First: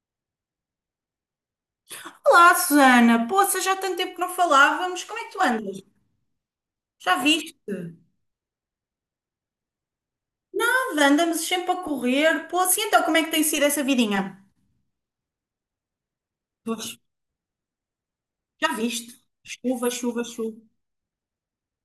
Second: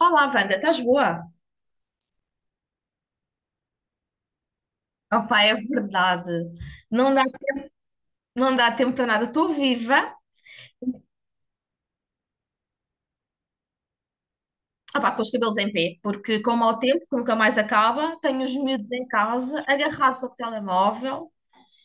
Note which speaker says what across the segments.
Speaker 1: Olá, Wanda, estás boa?
Speaker 2: Olá, Susana. Poça, já há tanto tempo que não falávamos. Como é que
Speaker 1: Opá,
Speaker 2: tu
Speaker 1: é
Speaker 2: andas?
Speaker 1: verdade. Não
Speaker 2: Já
Speaker 1: dá,
Speaker 2: viste?
Speaker 1: não dá tempo para nada. Estou viva,
Speaker 2: Nada, andamos sempre a correr. Poça, e então como é que tem sido essa vidinha?
Speaker 1: opá, com os cabelos em pé, porque com o mau
Speaker 2: Pois,
Speaker 1: tempo, que nunca mais acaba, tenho os
Speaker 2: já
Speaker 1: miúdos em
Speaker 2: viste?
Speaker 1: casa,
Speaker 2: Chuva,
Speaker 1: agarrados
Speaker 2: chuva,
Speaker 1: ao
Speaker 2: chuva.
Speaker 1: telemóvel,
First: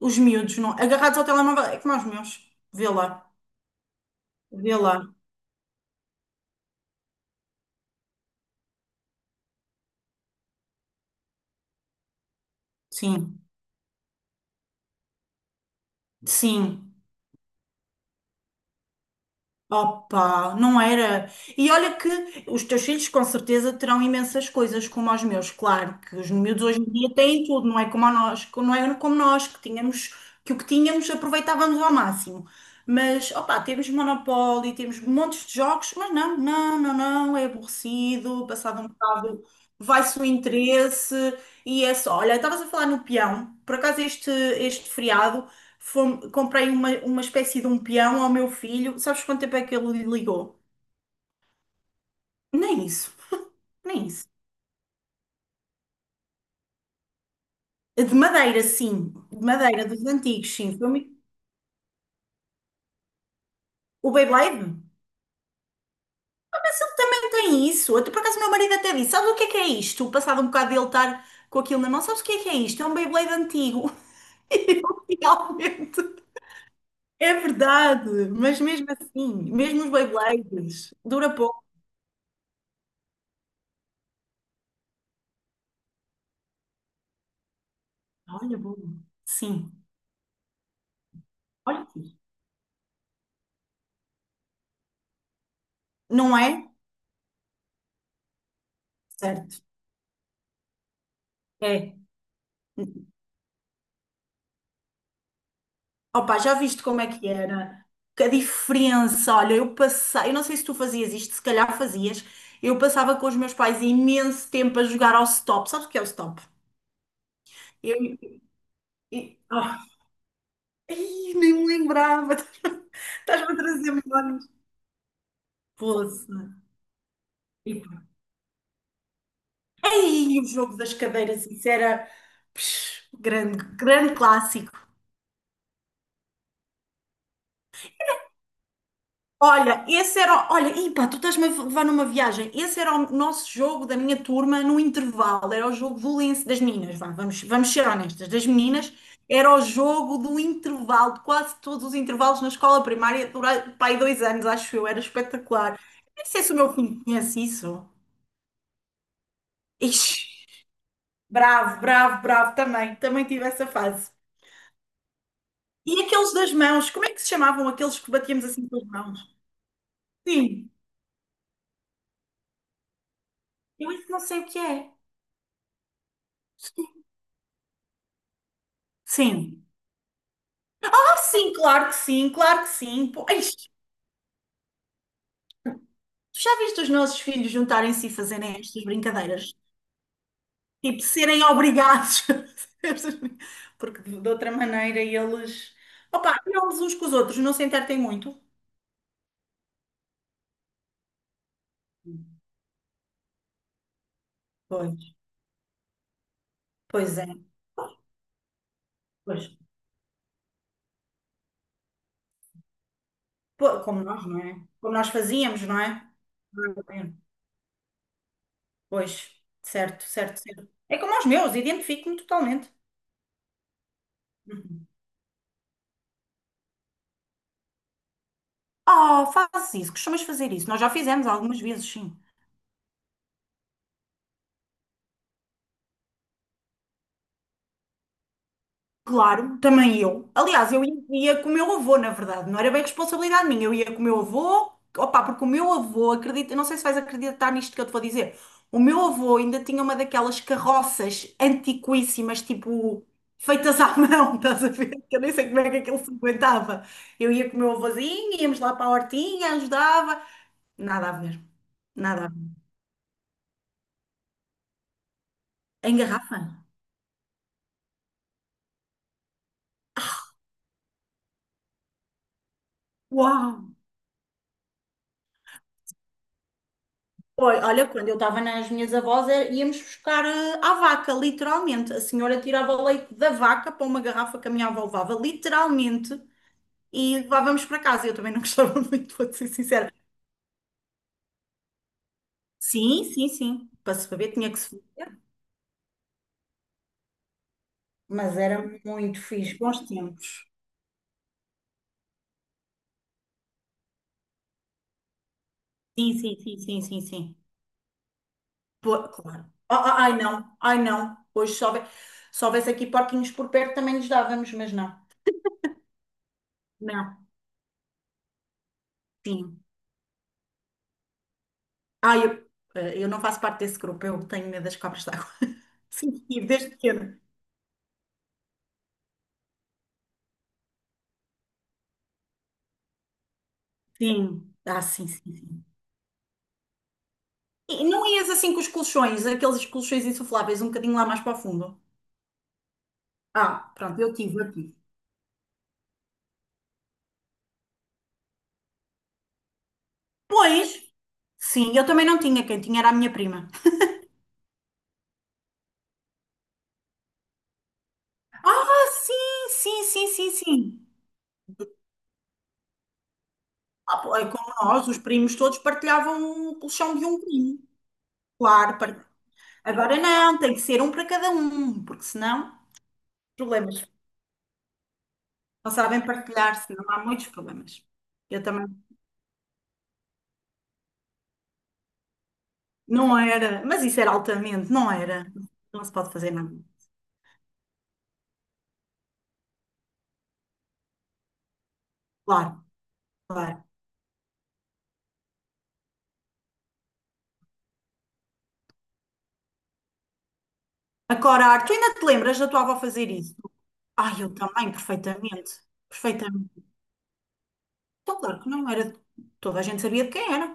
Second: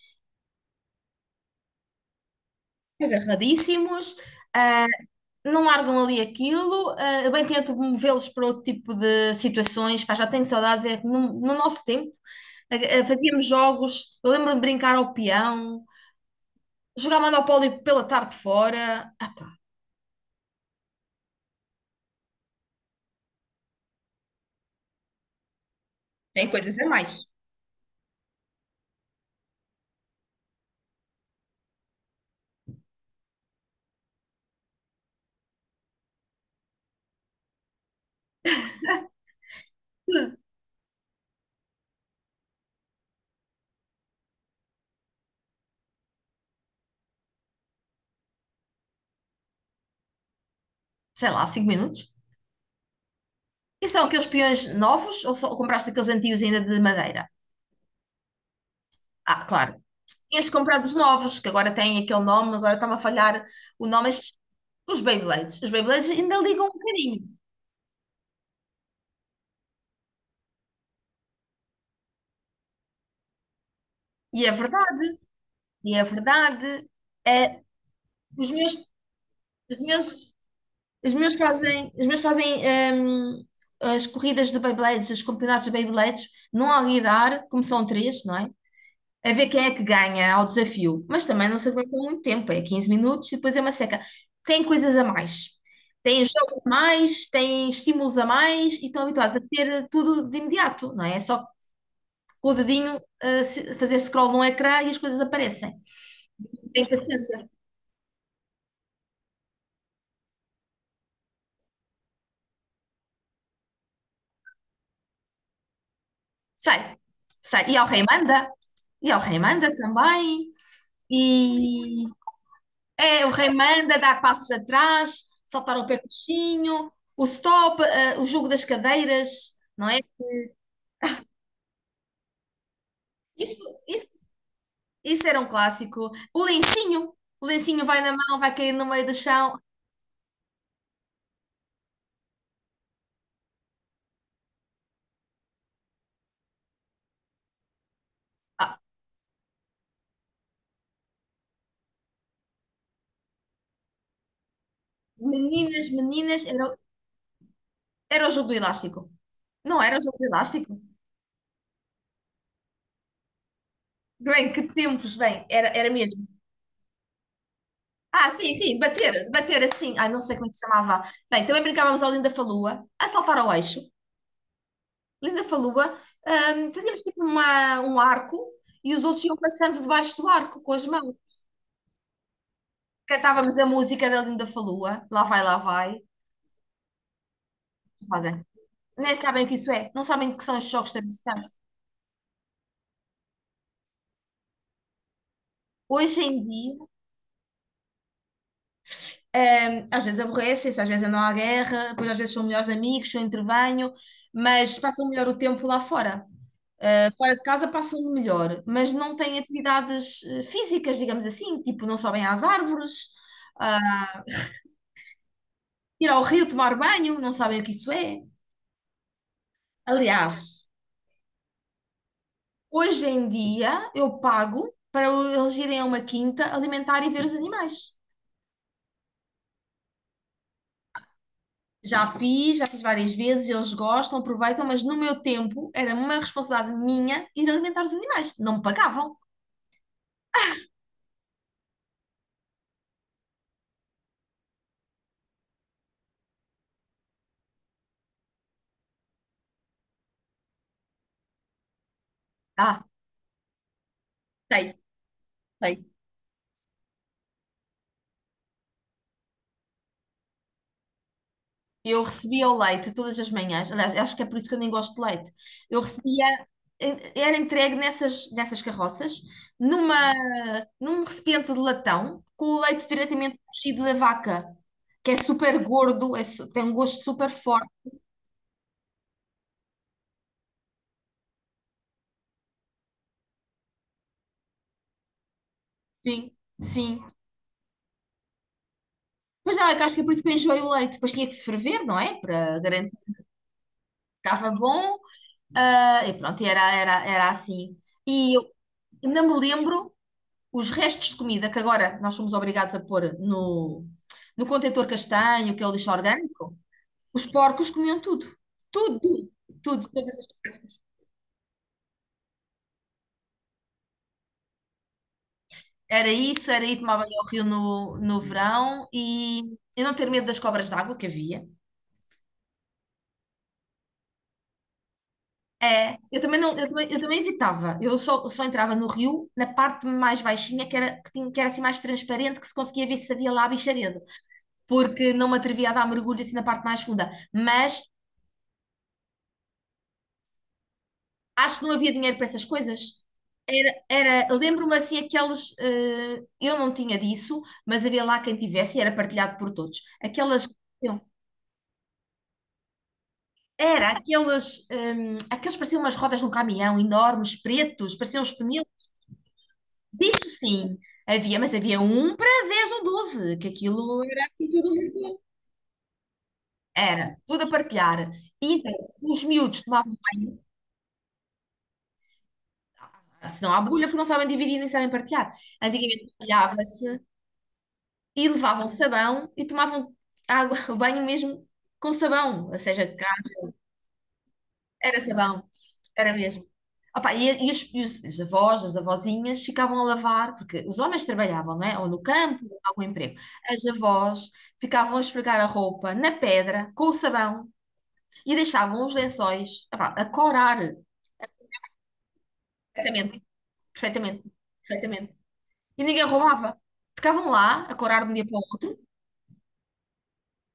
Speaker 2: Os miúdos, não. Agarrados ao telemóvel, é como aos meus. Vê lá,
Speaker 1: agarradíssimos,
Speaker 2: vê
Speaker 1: ah,
Speaker 2: lá.
Speaker 1: não largam ali aquilo. Eu bem tento movê-los para outro tipo de situações, pá, já tenho saudades. É que no nosso tempo, ah,
Speaker 2: Sim,
Speaker 1: fazíamos jogos, eu lembro-me de brincar ao peão,
Speaker 2: sim.
Speaker 1: jogar Monopólio pela tarde fora. Ah, pá,
Speaker 2: Opa, não era. E olha que os teus filhos com certeza terão imensas coisas como os meus, claro, que os
Speaker 1: tem
Speaker 2: miúdos
Speaker 1: coisas
Speaker 2: hoje
Speaker 1: a
Speaker 2: em dia
Speaker 1: mais.
Speaker 2: têm tudo, não é como a nós, que não é como nós, que tínhamos, que o que tínhamos aproveitávamos ao máximo. Mas, opa, temos Monopoly, temos montes de jogos, mas não, é aborrecido, passado um bocado vai-se o interesse e é só. Olha, estavas a falar no peão, por acaso este feriado. Comprei uma espécie de um peão ao meu filho. Sabes quanto tempo é que ele lhe ligou?
Speaker 1: Sei lá, 5 minutos.
Speaker 2: Nem isso.
Speaker 1: E são
Speaker 2: Nem
Speaker 1: aqueles
Speaker 2: isso.
Speaker 1: peões novos ou, só, ou compraste aqueles antigos ainda de madeira?
Speaker 2: De madeira, sim. De
Speaker 1: Ah, claro.
Speaker 2: madeira, dos
Speaker 1: Este
Speaker 2: antigos, sim.
Speaker 1: comprado os novos, que agora têm aquele nome, agora está-me a falhar o nome.
Speaker 2: O
Speaker 1: Estes,
Speaker 2: Beyblade?
Speaker 1: os Beyblades. Os Beyblades ainda ligam um
Speaker 2: Mas ele também
Speaker 1: bocadinho.
Speaker 2: tem isso. Até por acaso, meu marido até disse: "Sabes o que é isto?" Passado um bocado de ele estar com aquilo na mão, sabes o que é isto? É um Beyblade antigo.
Speaker 1: E é verdade.
Speaker 2: E eu,
Speaker 1: E é
Speaker 2: realmente.
Speaker 1: verdade.
Speaker 2: É
Speaker 1: É,
Speaker 2: verdade,
Speaker 1: os
Speaker 2: mas
Speaker 1: meus,
Speaker 2: mesmo assim,
Speaker 1: os
Speaker 2: mesmo os
Speaker 1: meus,
Speaker 2: Beyblades, dura pouco.
Speaker 1: os meus fazem hum, as corridas de Beyblades, os campeonatos de Beyblades, não há lidar, como são três, não é?
Speaker 2: Olha, bom.
Speaker 1: A ver quem é
Speaker 2: Sim.
Speaker 1: que ganha ao desafio, mas também não se
Speaker 2: Olha,
Speaker 1: aguenta
Speaker 2: aqui.
Speaker 1: muito tempo, é 15 minutos e depois é uma seca. Tem coisas a mais, tem
Speaker 2: Não
Speaker 1: jogos
Speaker 2: é?
Speaker 1: a mais, tem estímulos a mais e estão habituados a
Speaker 2: Certo.
Speaker 1: ter tudo de imediato, não é? É só
Speaker 2: É.
Speaker 1: com o dedinho, fazer scroll no ecrã e as coisas aparecem.
Speaker 2: Opa, já viste
Speaker 1: Tem
Speaker 2: como é que
Speaker 1: paciência.
Speaker 2: era? Que a diferença, olha, eu passei, eu não sei se tu fazias isto, se calhar fazias, eu passava com os meus pais imenso tempo a jogar ao stop. Sabes o que é o stop?
Speaker 1: Sai, sai. E ao rei
Speaker 2: Eu,
Speaker 1: manda, e ao
Speaker 2: eu-
Speaker 1: rei manda
Speaker 2: oh,
Speaker 1: também.
Speaker 2: ai, nem me
Speaker 1: E
Speaker 2: lembrava.
Speaker 1: é, o rei
Speaker 2: Estás-me a trazer
Speaker 1: manda dar
Speaker 2: memórias.
Speaker 1: passos atrás, saltar o pé
Speaker 2: Poça.
Speaker 1: coxinho, o stop,
Speaker 2: E-
Speaker 1: o jogo das cadeiras. Não é?
Speaker 2: ei, o jogo das cadeiras, isso era psh,
Speaker 1: Isso,
Speaker 2: grande,
Speaker 1: isso,
Speaker 2: grande clássico.
Speaker 1: isso era um clássico. O lencinho vai na mão, vai cair no meio do chão.
Speaker 2: Olha, esse era. Olha, Ipa, tu estás-me a levar numa viagem. Esse era o nosso jogo da minha turma no intervalo. Era o jogo valeense das meninas. Vá, vamos ser honestas. Das
Speaker 1: Ah,
Speaker 2: meninas, era o jogo do intervalo, de quase todos os intervalos na escola primária, durante pá, aí 2 anos, acho eu. Era espetacular.
Speaker 1: meninas,
Speaker 2: Nem
Speaker 1: meninas,
Speaker 2: sei se o
Speaker 1: era,
Speaker 2: meu filho conhece isso.
Speaker 1: era o jogo do elástico. Não era o jogo do
Speaker 2: Ixi,
Speaker 1: elástico?
Speaker 2: bravo. Também tive essa fase.
Speaker 1: Bem, que tempos, bem, era
Speaker 2: E
Speaker 1: mesmo.
Speaker 2: aqueles das mãos, como é que se chamavam aqueles que
Speaker 1: Ah,
Speaker 2: batíamos
Speaker 1: sim,
Speaker 2: assim
Speaker 1: sim,
Speaker 2: com as
Speaker 1: bater,
Speaker 2: mãos?
Speaker 1: bater assim. Ai, não sei como é que se
Speaker 2: Sim,
Speaker 1: chamava. Bem, também brincávamos ao Linda Falua, a saltar ao eixo.
Speaker 2: eu isso não sei o que é.
Speaker 1: Linda Falua, fazíamos tipo uma, um arco e os outros iam
Speaker 2: Sim.
Speaker 1: passando debaixo do arco com as mãos.
Speaker 2: Sim, claro que sim. Pô, ai,
Speaker 1: Cantávamos a música da Linda Falua, lá vai, lá vai.
Speaker 2: tu já viste os nossos filhos juntarem-se e fazerem estas
Speaker 1: Nem sabem o que
Speaker 2: brincadeiras?
Speaker 1: isso é, não sabem o que são os choques
Speaker 2: Tipo, serem
Speaker 1: tradicionais.
Speaker 2: obrigados. Porque de outra maneira eles.
Speaker 1: Hoje
Speaker 2: Opa,
Speaker 1: em dia,
Speaker 2: eles uns com os outros, não se entretêm muito.
Speaker 1: às vezes aborrecem-se, às vezes andam à guerra, depois às vezes são melhores amigos, eu intervenho, mas passam
Speaker 2: Pois,
Speaker 1: melhor o tempo lá fora.
Speaker 2: pois é,
Speaker 1: Fora de casa passam melhor, mas não têm
Speaker 2: pois.
Speaker 1: atividades físicas, digamos assim, tipo não sobem às árvores, ah,
Speaker 2: Pô, como nós, não é? Como nós fazíamos, não é?
Speaker 1: ir ao rio tomar banho, não sabem o que isso é.
Speaker 2: Pois, certo,
Speaker 1: Aliás,
Speaker 2: certo, certo. É como os meus, identifico-me totalmente.
Speaker 1: hoje em dia eu pago
Speaker 2: Uhum.
Speaker 1: para eles irem a uma quinta alimentar e ver os animais.
Speaker 2: Oh, fazes isso, costumas fazer isso. Nós já fizemos algumas vezes, sim.
Speaker 1: Já fiz várias vezes, eles gostam, aproveitam, mas no meu tempo era uma responsabilidade minha ir alimentar os animais. Não me pagavam.
Speaker 2: Claro, também eu. Aliás, eu ia com o meu avô, na verdade, não era bem responsabilidade minha, eu ia com o meu avô, opá, porque o meu avô, acredita, não sei se vais acreditar nisto que eu te vou dizer, o meu avô ainda tinha uma daquelas carroças antiquíssimas,
Speaker 1: Ah,
Speaker 2: tipo, feitas à mão, estás a
Speaker 1: sei,
Speaker 2: ver? Que eu nem sei como é que
Speaker 1: sei.
Speaker 2: aquilo se aguentava. Eu ia com o meu avôzinho, íamos lá para a hortinha, ajudava, nada a ver,
Speaker 1: Eu
Speaker 2: nada a ver.
Speaker 1: recebia o leite todas as manhãs, aliás, acho que é por isso que eu nem gosto de leite. Eu
Speaker 2: Em
Speaker 1: recebia,
Speaker 2: garrafa?
Speaker 1: era entregue nessas carroças, numa, num recipiente de latão, com o leite diretamente
Speaker 2: Uau!
Speaker 1: cozido da vaca, que é super gordo, é su- tem um gosto super
Speaker 2: Oi,
Speaker 1: forte.
Speaker 2: olha, quando eu estava nas minhas avós, é- íamos buscar à vaca, literalmente. A senhora tirava o leite da vaca para uma garrafa que a minha avó levava, literalmente,
Speaker 1: Sim, sim.
Speaker 2: e levávamos para casa. Eu também não gostava muito, vou ser
Speaker 1: Mas não, é que
Speaker 2: sincera.
Speaker 1: acho que é por isso que eu enjoei o leite. Depois tinha que se ferver, não é? Para garantir
Speaker 2: Sim,
Speaker 1: que
Speaker 2: sim, sim. Para se beber
Speaker 1: ficava
Speaker 2: tinha que se
Speaker 1: bom.
Speaker 2: beber,
Speaker 1: Ah, e pronto, era assim. E
Speaker 2: mas
Speaker 1: eu
Speaker 2: era muito
Speaker 1: ainda me
Speaker 2: fixe, bons
Speaker 1: lembro
Speaker 2: tempos.
Speaker 1: os restos de comida que agora nós somos obrigados a pôr no contentor castanho, que é o lixo
Speaker 2: Sim, sim,
Speaker 1: orgânico.
Speaker 2: sim, sim, sim,
Speaker 1: Os
Speaker 2: sim.
Speaker 1: porcos comiam tudo. Tudo,
Speaker 2: Pô, claro. Ah,
Speaker 1: tudo.
Speaker 2: ah, ai não, ai não. Hoje se houve- se houvesse aqui porquinhos por perto também nos dávamos, mas não.
Speaker 1: Era isso, era ir tomar
Speaker 2: Não,
Speaker 1: banho ao rio no verão e
Speaker 2: sim.
Speaker 1: eu não ter medo das cobras d'água que havia.
Speaker 2: Ah, eu, eu não faço parte desse grupo, eu tenho medo das cobras d'água.
Speaker 1: É,
Speaker 2: Sim,
Speaker 1: eu também não,
Speaker 2: desde
Speaker 1: eu também
Speaker 2: pequena.
Speaker 1: evitava. Eu só entrava no rio na parte mais baixinha, que era, que tinha, que era assim mais transparente, que se conseguia ver se havia lá bicharedo,
Speaker 2: Sim, ah, sim,
Speaker 1: porque não
Speaker 2: sim,
Speaker 1: me
Speaker 2: sim.
Speaker 1: atrevia a dar mergulho assim na parte mais funda. Mas
Speaker 2: E não ias assim com os colchões, aqueles colchões insufláveis, um bocadinho lá mais para o
Speaker 1: acho que não
Speaker 2: fundo?
Speaker 1: havia dinheiro para essas coisas.
Speaker 2: Ah,
Speaker 1: Era,
Speaker 2: pronto, eu
Speaker 1: era,
Speaker 2: tive, eu
Speaker 1: lembro-me
Speaker 2: tive.
Speaker 1: assim aquelas, eu não tinha disso, mas havia lá quem tivesse e era partilhado por todos. Aquelas,
Speaker 2: Pois, sim, eu também não tinha, quem tinha era a minha prima.
Speaker 1: era aquelas, aqueles pareciam umas rodas de um caminhão enormes, pretos, pareciam os pneus.
Speaker 2: Ah, sim, sim, sim,
Speaker 1: Disso
Speaker 2: sim,
Speaker 1: sim,
Speaker 2: sim.
Speaker 1: havia, mas havia um para 10 ou 12 que
Speaker 2: Ah,
Speaker 1: aquilo
Speaker 2: pô,
Speaker 1: era
Speaker 2: é
Speaker 1: assim
Speaker 2: como
Speaker 1: tudo
Speaker 2: nós, os
Speaker 1: muito.
Speaker 2: primos todos partilhavam o colchão de
Speaker 1: Era,
Speaker 2: um
Speaker 1: tudo a
Speaker 2: primo.
Speaker 1: partilhar. E então,
Speaker 2: Claro, par-
Speaker 1: os miúdos tomavam
Speaker 2: agora não,
Speaker 1: banho,
Speaker 2: tem que ser um para cada um, porque senão,
Speaker 1: senão à
Speaker 2: problemas.
Speaker 1: bolha, porque não sabem dividir nem sabem partilhar.
Speaker 2: Não sabem
Speaker 1: Antigamente
Speaker 2: partilhar-se, não
Speaker 1: partilhava-se
Speaker 2: há muitos problemas.
Speaker 1: e
Speaker 2: Eu também
Speaker 1: levavam sabão e tomavam água, o banho mesmo com sabão, ou seja,
Speaker 2: não era, mas isso era altamente, não
Speaker 1: era
Speaker 2: era.
Speaker 1: sabão,
Speaker 2: Não se pode
Speaker 1: era
Speaker 2: fazer
Speaker 1: mesmo.
Speaker 2: nada.
Speaker 1: Opa, e os avós, as avózinhas ficavam a lavar, porque os homens trabalhavam, não é? Ou no campo, ou em
Speaker 2: Claro,
Speaker 1: algum emprego.
Speaker 2: claro.
Speaker 1: As avós ficavam a esfregar a roupa na pedra, com o sabão, e deixavam os lençóis, opá, a corar.
Speaker 2: Acorar, tu ainda te lembras da tua avó fazer
Speaker 1: Perfeitamente,
Speaker 2: isso? Ai,
Speaker 1: perfeitamente,
Speaker 2: eu também,
Speaker 1: perfeitamente.
Speaker 2: perfeitamente.
Speaker 1: E ninguém roubava.
Speaker 2: Perfeitamente.
Speaker 1: Ficavam lá, a corar de um
Speaker 2: Então,
Speaker 1: dia para
Speaker 2: claro
Speaker 1: o
Speaker 2: que não
Speaker 1: outro.
Speaker 2: era. Toda a gente sabia de quem era,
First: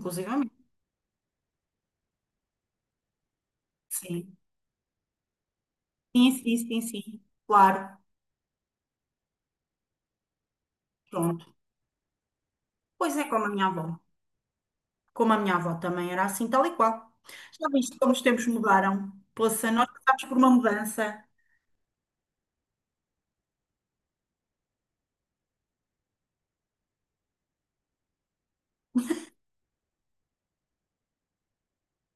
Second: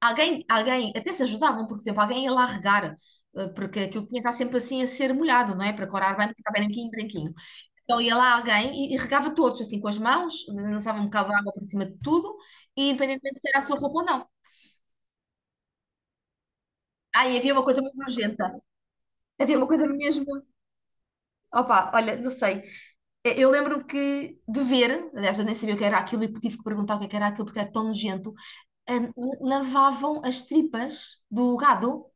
Speaker 1: Alguém, alguém, até se ajudavam, por exemplo, alguém ia lá regar, porque aquilo tinha que estar
Speaker 2: Sim,
Speaker 1: sempre assim a ser molhado, não é? Para corar bem,
Speaker 2: sim,
Speaker 1: porque ficar
Speaker 2: sim, sim,
Speaker 1: branquinho,
Speaker 2: sim.
Speaker 1: branquinho.
Speaker 2: Claro,
Speaker 1: Então ia lá alguém e regava todos, assim, com as mãos, lançava um bocado de água
Speaker 2: pronto.
Speaker 1: por cima de tudo, e
Speaker 2: Pois é,
Speaker 1: independentemente
Speaker 2: como
Speaker 1: se
Speaker 2: a
Speaker 1: era a
Speaker 2: minha
Speaker 1: sua
Speaker 2: avó.
Speaker 1: roupa ou não.
Speaker 2: Como a minha avó também era assim, tal e qual.
Speaker 1: Ah, e havia uma
Speaker 2: Já
Speaker 1: coisa muito
Speaker 2: viste como os tempos
Speaker 1: nojenta.
Speaker 2: mudaram?
Speaker 1: Havia uma
Speaker 2: Poça,
Speaker 1: coisa
Speaker 2: nós passámos
Speaker 1: mesmo.
Speaker 2: por uma mudança.
Speaker 1: Opa, olha, não sei. Eu lembro-me que de ver, aliás, eu nem sabia o que era aquilo e tive que perguntar o que é que era aquilo porque era tão nojento. eh, Lavavam as tripas do gado.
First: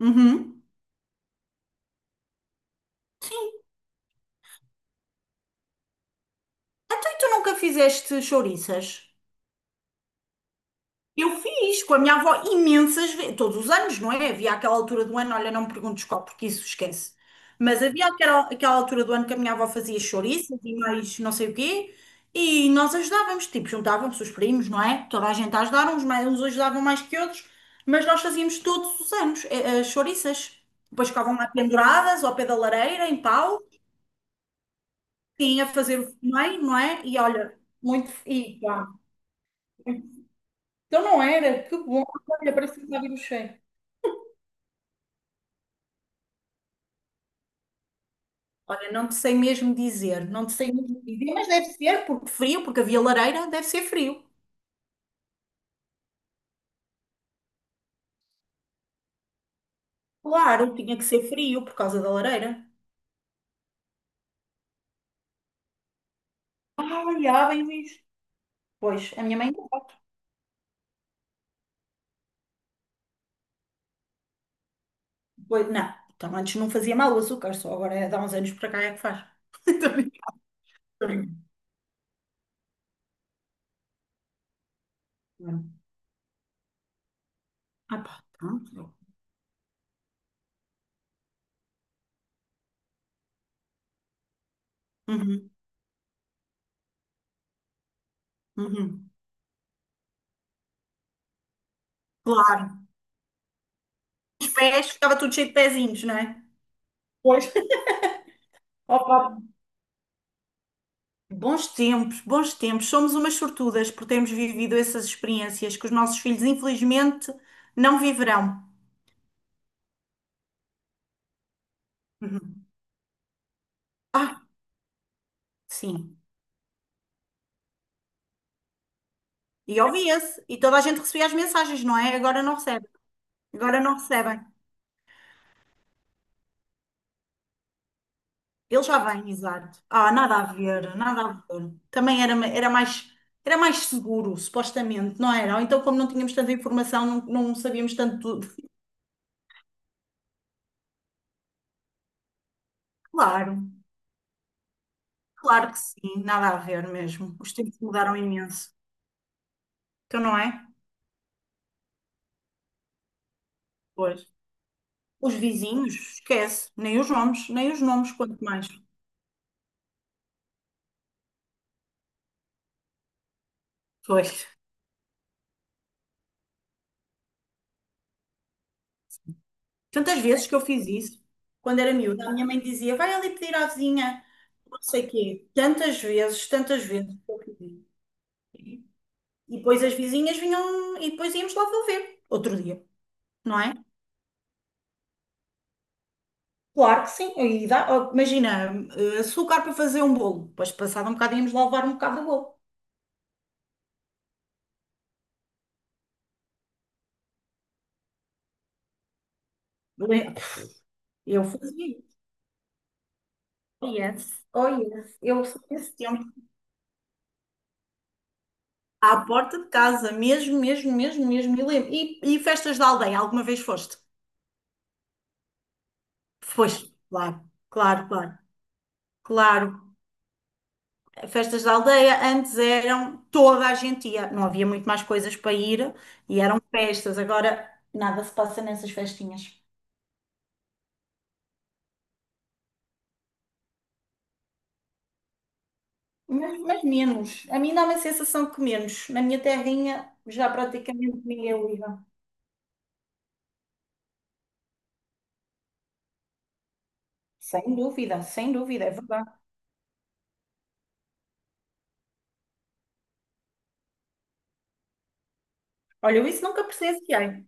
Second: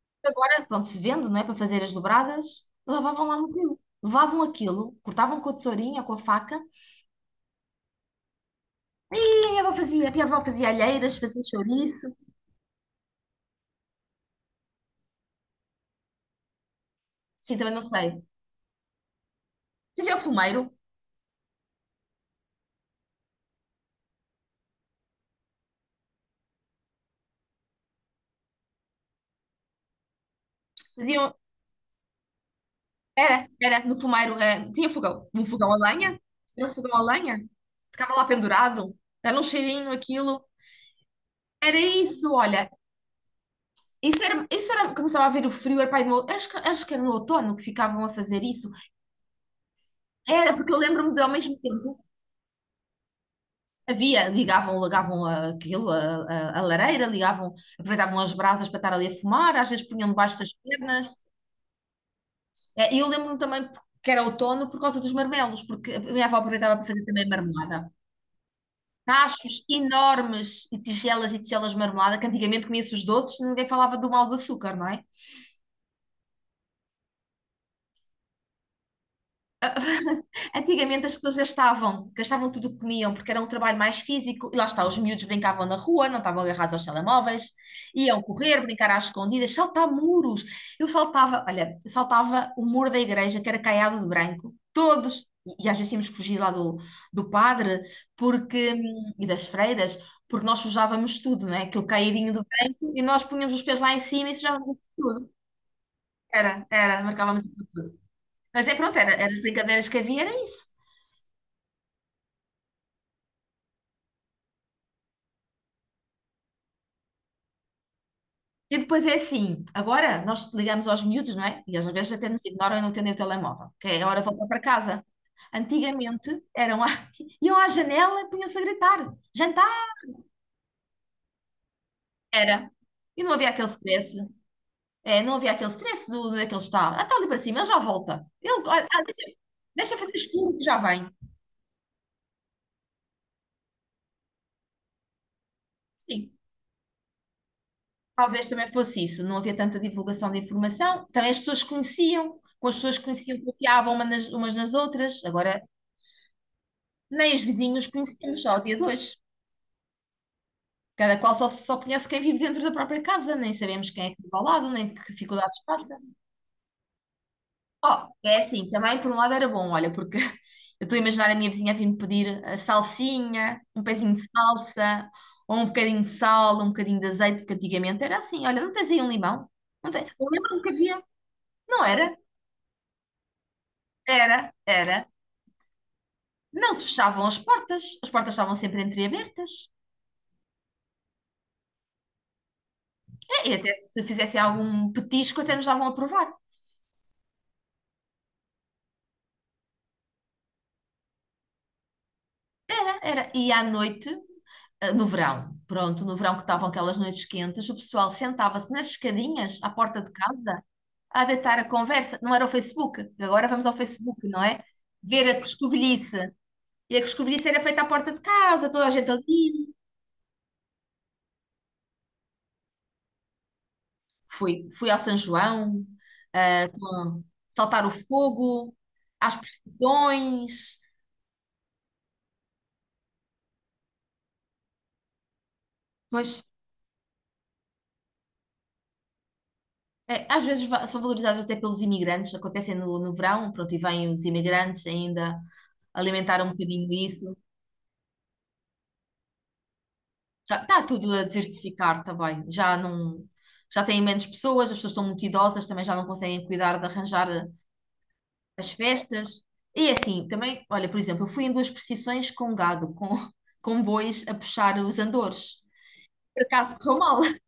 Speaker 2: Uhum.
Speaker 1: Agora, pronto, se vende, não é? Para fazer as dobradas, lavavam lá no
Speaker 2: Sim,
Speaker 1: rio. Levavam aquilo, cortavam com a tesourinha, com a faca,
Speaker 2: então, e tu nunca fizeste chouriças?
Speaker 1: e a minha avó fazia, a minha avó fazia alheiras,
Speaker 2: Eu
Speaker 1: fazia
Speaker 2: fiz com a
Speaker 1: chouriço.
Speaker 2: minha avó imensas vezes, todos os anos, não é? Havia aquela altura do ano, olha, não me perguntes qual, porque isso esquece.
Speaker 1: Sim, também não
Speaker 2: Mas havia
Speaker 1: sei.
Speaker 2: aquela, aquela altura do ano que a minha avó fazia
Speaker 1: Fazia o
Speaker 2: chouriças
Speaker 1: fumeiro.
Speaker 2: e mais não sei o quê, e nós ajudávamos, tipo, juntavam-se os primos, não é? Toda a gente a ajudar, uns, mais, uns ajudavam mais que outros, mas nós fazíamos todos os anos as chouriças. Depois
Speaker 1: Faziam.
Speaker 2: ficavam lá penduradas ao pé da lareira, em
Speaker 1: Era,
Speaker 2: pau,
Speaker 1: era, no fumeiro, tinha fogão. Um
Speaker 2: tinha a
Speaker 1: fogão a
Speaker 2: fazer o
Speaker 1: lenha.
Speaker 2: meio,
Speaker 1: Era um
Speaker 2: não
Speaker 1: fogão a
Speaker 2: é? E
Speaker 1: lenha.
Speaker 2: olha, muito.
Speaker 1: Ficava lá
Speaker 2: E pá.
Speaker 1: pendurado. Dava um cheirinho, aquilo.
Speaker 2: Então não era, que
Speaker 1: Era
Speaker 2: bom,
Speaker 1: isso,
Speaker 2: olha,
Speaker 1: olha.
Speaker 2: parece que estava o cheiro.
Speaker 1: Isso era, começava a ver o frio, era pai do meu, acho que era no outono que ficavam a fazer isso.
Speaker 2: Olha, não te sei mesmo dizer, não te
Speaker 1: Era, porque
Speaker 2: sei
Speaker 1: eu
Speaker 2: mesmo
Speaker 1: lembro-me de, ao
Speaker 2: dizer, mas
Speaker 1: mesmo
Speaker 2: deve
Speaker 1: tempo,
Speaker 2: ser porque frio, porque havia lareira, deve ser frio.
Speaker 1: havia, ligavam aquilo, a lareira, ligavam, aproveitavam as brasas para estar ali a fumar, às vezes punham debaixo das
Speaker 2: Claro, tinha que
Speaker 1: pernas.
Speaker 2: ser frio por causa da lareira.
Speaker 1: E eu lembro-me também que era outono por causa dos marmelos, porque a minha avó aproveitava para fazer
Speaker 2: Ah,
Speaker 1: também
Speaker 2: olha, bem
Speaker 1: marmelada.
Speaker 2: visto. Pois, a minha mãe
Speaker 1: Tachos
Speaker 2: não faz.
Speaker 1: enormes e tigelas de marmelada, que antigamente comia-se os doces, ninguém falava do mal do açúcar, não é?
Speaker 2: Pois, não, então antes não fazia mal o açúcar, só agora é de há uns anos para cá é que faz. Tô brincando,
Speaker 1: Antigamente
Speaker 2: tô
Speaker 1: as pessoas
Speaker 2: brincando.
Speaker 1: gastavam, gastavam tudo o que comiam, porque era um trabalho mais físico, e lá está, os miúdos brincavam na rua, não estavam agarrados aos telemóveis,
Speaker 2: Ah,
Speaker 1: iam
Speaker 2: pá,
Speaker 1: correr, brincar
Speaker 2: pronto.
Speaker 1: às escondidas, saltar muros. Eu saltava, olha, saltava o muro da igreja, que era caiado de branco, todos,
Speaker 2: Uhum,
Speaker 1: e às vezes tínhamos que fugir lá do, padre, porque,
Speaker 2: uhum.
Speaker 1: e das freiras, porque nós sujávamos tudo, não é? Aquele caidinho de
Speaker 2: Claro.
Speaker 1: branco, e nós punhamos os pés lá em cima e
Speaker 2: Os
Speaker 1: sujávamos
Speaker 2: pés, ficava
Speaker 1: tudo.
Speaker 2: tudo cheio de pezinhos, não é?
Speaker 1: Marcávamos
Speaker 2: Pois.
Speaker 1: tudo. Mas é pronto, era
Speaker 2: Opa,
Speaker 1: as brincadeiras que havia, era isso.
Speaker 2: bons tempos Somos umas sortudas por termos vivido essas experiências que os nossos filhos, infelizmente, não viverão.
Speaker 1: E depois é assim, agora nós ligamos aos miúdos, não é? E eles às vezes até nos
Speaker 2: Uhum.
Speaker 1: ignoram e não atendem o telemóvel, que é a hora de
Speaker 2: Ah,
Speaker 1: voltar para casa.
Speaker 2: sim.
Speaker 1: Antigamente eram à... iam à janela e punham-se a gritar.
Speaker 2: E
Speaker 1: Jantar
Speaker 2: ouvia-se. E toda a gente recebia as mensagens, não é? Agora não
Speaker 1: era.
Speaker 2: recebe.
Speaker 1: E não havia aquele
Speaker 2: Agora não
Speaker 1: stress.
Speaker 2: recebem.
Speaker 1: É, não havia aquele stress do, onde é que ele está. Ah, está ali para cima, ele já volta. Ele,
Speaker 2: Eles já
Speaker 1: deixa,
Speaker 2: vêm, exato.
Speaker 1: deixa
Speaker 2: Ah,
Speaker 1: fazer
Speaker 2: nada a
Speaker 1: escuro que já
Speaker 2: ver,
Speaker 1: vem.
Speaker 2: nada a ver. Também era, era mais seguro, supostamente, não era? Ou então, como não
Speaker 1: Sim,
Speaker 2: tínhamos tanta informação, não, não sabíamos tanto
Speaker 1: talvez
Speaker 2: tudo.
Speaker 1: também fosse isso. Não havia tanta divulgação de informação. Também as pessoas conheciam, com as pessoas que conheciam,
Speaker 2: Claro,
Speaker 1: confiavam uma umas nas outras. Agora
Speaker 2: claro que sim, nada a ver
Speaker 1: nem
Speaker 2: mesmo.
Speaker 1: os
Speaker 2: Os tempos
Speaker 1: vizinhos
Speaker 2: mudaram
Speaker 1: conhecemos só ao
Speaker 2: imenso.
Speaker 1: dia de hoje.
Speaker 2: Então, não é?
Speaker 1: Cada qual só conhece quem vive dentro da própria casa, nem sabemos quem é
Speaker 2: Pois.
Speaker 1: que vive ao lado, nem que
Speaker 2: Os
Speaker 1: dificuldades
Speaker 2: vizinhos,
Speaker 1: passa.
Speaker 2: esquece, nem os nomes, nem os
Speaker 1: Oh,
Speaker 2: nomes,
Speaker 1: é
Speaker 2: quanto mais.
Speaker 1: assim, também por um lado era bom, olha, porque eu estou a imaginar a minha vizinha a vir-me pedir a salsinha, um pezinho de
Speaker 2: Foi.
Speaker 1: salsa, ou um bocadinho de sal, um bocadinho de azeite, porque antigamente era assim, olha, não tens aí um limão? Não tem.
Speaker 2: Tantas
Speaker 1: Eu
Speaker 2: vezes que eu
Speaker 1: lembro-me que
Speaker 2: fiz
Speaker 1: havia.
Speaker 2: isso, quando
Speaker 1: Não
Speaker 2: era
Speaker 1: era,
Speaker 2: miúda, a minha mãe dizia, vai ali pedir à vizinha,
Speaker 1: era,
Speaker 2: não sei
Speaker 1: era.
Speaker 2: quê. Tantas vezes,
Speaker 1: Não
Speaker 2: tantas
Speaker 1: se
Speaker 2: vezes que
Speaker 1: fechavam
Speaker 2: eu fiz isso.
Speaker 1: as portas estavam sempre
Speaker 2: E
Speaker 1: entreabertas.
Speaker 2: depois as vizinhas vinham, e depois íamos lá devolver, outro dia,
Speaker 1: É, e
Speaker 2: não
Speaker 1: até
Speaker 2: é?
Speaker 1: se fizessem algum petisco, até nos davam a provar.
Speaker 2: Claro que sim, e dá, ó, imagina, açúcar para fazer um bolo, depois passado um bocado íamos lá levar um bocado de bolo.
Speaker 1: Era, e à noite, no verão, pronto, no verão que estavam aquelas noites quentes, o pessoal sentava-se nas escadinhas à porta de casa a
Speaker 2: Eu
Speaker 1: deitar a
Speaker 2: fazia isso.
Speaker 1: conversa. Não era o Facebook, agora vamos ao
Speaker 2: Oh
Speaker 1: Facebook, não
Speaker 2: yes,
Speaker 1: é?
Speaker 2: oh yes,
Speaker 1: Ver a
Speaker 2: eu sou desse tempo.
Speaker 1: coscovilhice. E a coscovilhice era feita à porta de casa, toda a gente
Speaker 2: À porta de
Speaker 1: ali.
Speaker 2: casa, mesmo, mesmo, mesmo, mesmo. E, festas da aldeia, alguma vez foste?
Speaker 1: Fui, fui ao São João, ah,
Speaker 2: Foste,
Speaker 1: com-
Speaker 2: claro,
Speaker 1: saltar o
Speaker 2: claro, claro,
Speaker 1: fogo, às
Speaker 2: claro.
Speaker 1: procissões.
Speaker 2: Festas da aldeia antes eram toda a gente ia, não havia muito mais coisas para ir e
Speaker 1: Pois
Speaker 2: eram festas. Agora nada se passa nessas festinhas.
Speaker 1: é, às vezes são valorizados até pelos imigrantes, acontecem no verão, pronto, e vêm os imigrantes ainda alimentar um
Speaker 2: Mas
Speaker 1: bocadinho isso.
Speaker 2: menos. A mim dá uma sensação que menos. Na minha terrinha já
Speaker 1: Está tudo
Speaker 2: praticamente
Speaker 1: a
Speaker 2: ninguém
Speaker 1: desertificar
Speaker 2: liga.
Speaker 1: também, já não, já têm menos pessoas, as pessoas estão muito idosas, também já não conseguem cuidar de arranjar
Speaker 2: Sem dúvida, sem
Speaker 1: as
Speaker 2: dúvida, é verdade.
Speaker 1: festas. E assim, também, olha, por exemplo, eu fui em duas procissões com gado, com, com bois a puxar os andores.
Speaker 2: Olha, eu
Speaker 1: Por
Speaker 2: isso nunca
Speaker 1: acaso correu mal,
Speaker 2: presenciei.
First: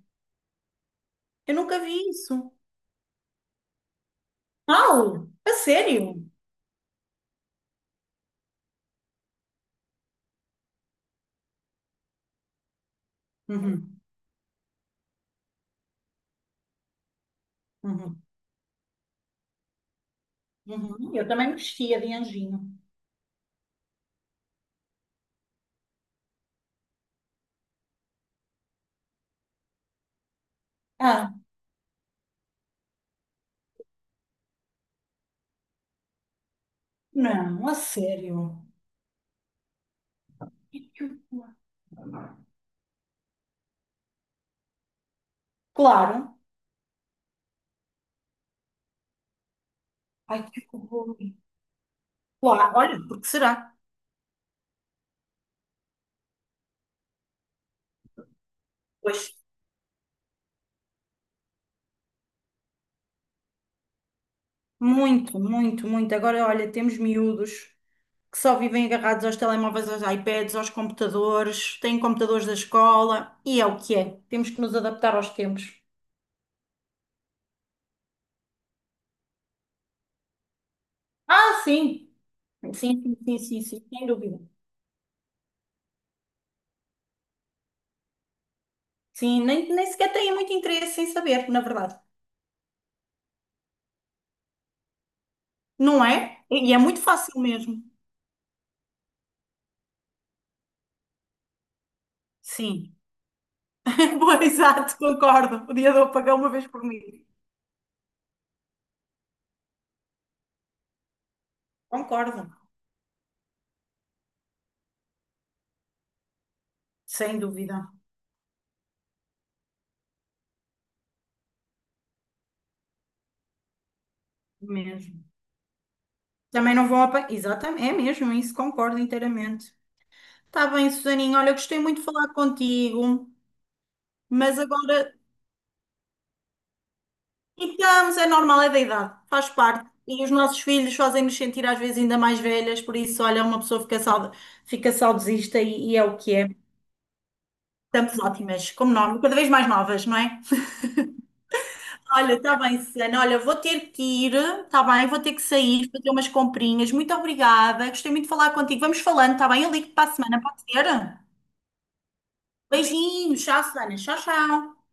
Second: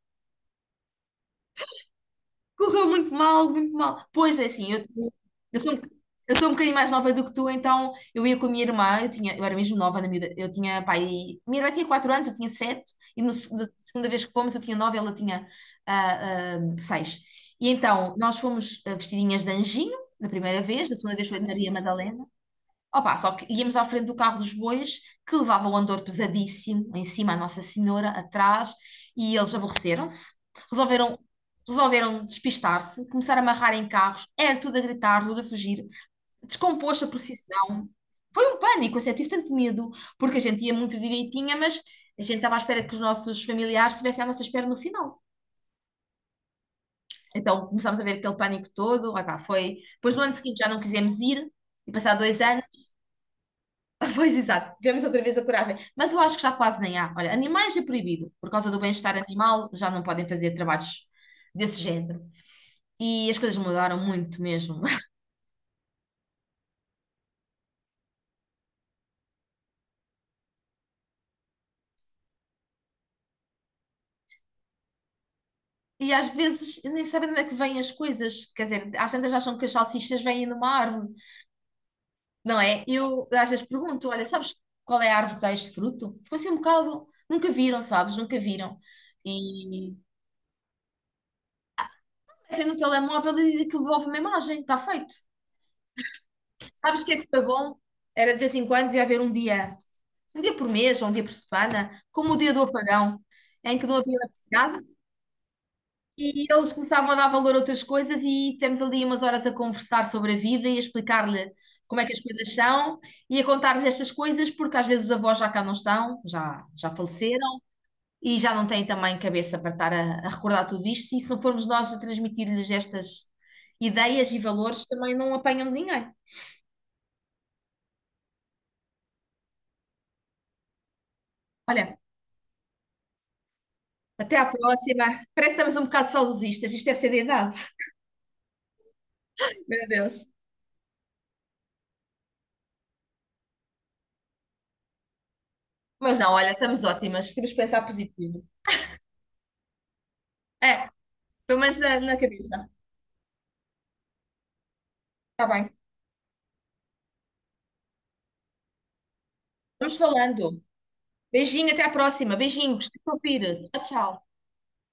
Speaker 2: Eu nunca vi isso.
Speaker 1: correu muito mal, muito mal. Pois é, assim,
Speaker 2: Mal? A
Speaker 1: eu sou, um-
Speaker 2: sério?
Speaker 1: eu sou um bocadinho mais nova do que tu, então eu ia com a minha irmã, eu tinha, eu era mesmo nova na miúda, eu tinha, pai, minha irmã tinha 4 anos, eu tinha 7. Da
Speaker 2: Uhum,
Speaker 1: segunda vez que fomos eu tinha 9, ela tinha 6. E então
Speaker 2: uhum,
Speaker 1: nós fomos vestidinhas de anjinho, da primeira vez, da segunda
Speaker 2: uhum. Eu
Speaker 1: vez foi de
Speaker 2: também
Speaker 1: Maria
Speaker 2: mexia de
Speaker 1: Madalena.
Speaker 2: anjinho.
Speaker 1: Opa, só que íamos à frente do carro dos bois, que levava o andor pesadíssimo, em cima a Nossa Senhora, atrás, e eles aborreceram-se, resolveram,
Speaker 2: Ah,
Speaker 1: resolveram despistar-se, começaram a amarrar em carros, era tudo a gritar, tudo a fugir, descomposto a
Speaker 2: não, a
Speaker 1: procissão. Foi
Speaker 2: sério.
Speaker 1: um pânico, assim, eu tive tanto medo, porque a gente ia
Speaker 2: Ai,
Speaker 1: muito
Speaker 2: que horror.
Speaker 1: direitinha, mas a gente estava à espera que os nossos familiares estivessem à nossa espera no final.
Speaker 2: Claro.
Speaker 1: Então começámos a ver aquele pânico todo, opá, foi... Depois no ano
Speaker 2: Ai,
Speaker 1: seguinte
Speaker 2: que
Speaker 1: já não
Speaker 2: horror.
Speaker 1: quisemos ir, e passar 2 anos.
Speaker 2: Claro, olha, porque será?
Speaker 1: Pois, exato, tivemos outra vez a coragem. Mas eu acho que já quase nem há. Olha, animais é proibido. Por causa do bem-estar
Speaker 2: Pois,
Speaker 1: animal, já não podem fazer trabalhos desse género. E as coisas mudaram muito mesmo.
Speaker 2: muito, muito, muito. Agora, olha, temos miúdos que só vivem agarrados aos telemóveis, aos iPads, aos computadores, têm computadores da escola, e é o que é. Temos que nos adaptar aos tempos.
Speaker 1: E às vezes nem sabem de onde é que vêm as coisas. Quer dizer, às tantas acham que as salsichas vêm numa árvore,
Speaker 2: Ah, sim.
Speaker 1: não
Speaker 2: Sim,
Speaker 1: é?
Speaker 2: sim,
Speaker 1: Eu
Speaker 2: sim,
Speaker 1: às
Speaker 2: sim,
Speaker 1: vezes
Speaker 2: sim, sem
Speaker 1: pergunto: olha,
Speaker 2: dúvida.
Speaker 1: sabes qual é a árvore que dá este fruto? Ficou assim um bocado. Nunca viram, sabes? Nunca viram.
Speaker 2: Sim, nem
Speaker 1: E
Speaker 2: sequer têm muito interesse em saber, na verdade.
Speaker 1: até no telemóvel e aquilo devolve uma imagem, está feito.
Speaker 2: Não é? E é muito
Speaker 1: Sabes o que é que
Speaker 2: fácil
Speaker 1: foi bom?
Speaker 2: mesmo.
Speaker 1: Era de vez em quando ia haver um dia por mês, ou um dia por semana, como o dia do
Speaker 2: Sim.
Speaker 1: apagão, em que não havia
Speaker 2: Boa,
Speaker 1: eletricidade,
Speaker 2: exato, concordo. Podia eu pagar
Speaker 1: e
Speaker 2: uma vez
Speaker 1: eles
Speaker 2: por mim.
Speaker 1: começavam a dar valor a outras coisas e tivemos ali umas horas a conversar sobre a vida e a explicar-lhe como é que as
Speaker 2: Concordo,
Speaker 1: coisas são e a contar-lhes estas coisas, porque às vezes os avós já cá não estão, já, já
Speaker 2: sem
Speaker 1: faleceram
Speaker 2: dúvida,
Speaker 1: e já não têm também cabeça para estar a recordar tudo isto, e se não formos nós a transmitir-lhes estas ideias e valores, também
Speaker 2: mesmo.
Speaker 1: não apanham de ninguém.
Speaker 2: Também não vão apagar. Exatamente, é mesmo, isso concordo inteiramente. Está bem, Susaninha, olha, gostei
Speaker 1: Olha,
Speaker 2: muito de falar contigo,
Speaker 1: até à
Speaker 2: mas
Speaker 1: próxima.
Speaker 2: agora.
Speaker 1: Parece que estamos um bocado saudosistas, isto deve ser de idade.
Speaker 2: Então, mas é normal, é da idade, faz
Speaker 1: Meu
Speaker 2: parte. E
Speaker 1: Deus.
Speaker 2: os nossos filhos fazem-nos sentir às vezes ainda mais velhas, por isso, olha, uma pessoa fica, sauda, fica saudosista e é o
Speaker 1: Mas não,
Speaker 2: que é.
Speaker 1: olha, estamos ótimas, temos que pensar
Speaker 2: Estamos
Speaker 1: positivo.
Speaker 2: ótimas, como nós, cada vez mais novas, não é?
Speaker 1: É, pelo menos na
Speaker 2: Olha, está
Speaker 1: cabeça.
Speaker 2: bem, Susana. Olha, vou ter que ir, está bem? Vou ter que
Speaker 1: Está bem.
Speaker 2: sair, fazer umas comprinhas. Muito obrigada. Gostei muito de falar contigo. Vamos falando, está bem? Eu ligo
Speaker 1: Vamos
Speaker 2: para a semana, pode
Speaker 1: falando.
Speaker 2: ser?
Speaker 1: Beijinho, até à próxima. Beijinhos,
Speaker 2: Beijinhos.
Speaker 1: ouvir.
Speaker 2: Tchau,
Speaker 1: Tchau,
Speaker 2: Susana. Tchau,
Speaker 1: tchau.
Speaker 2: tchau.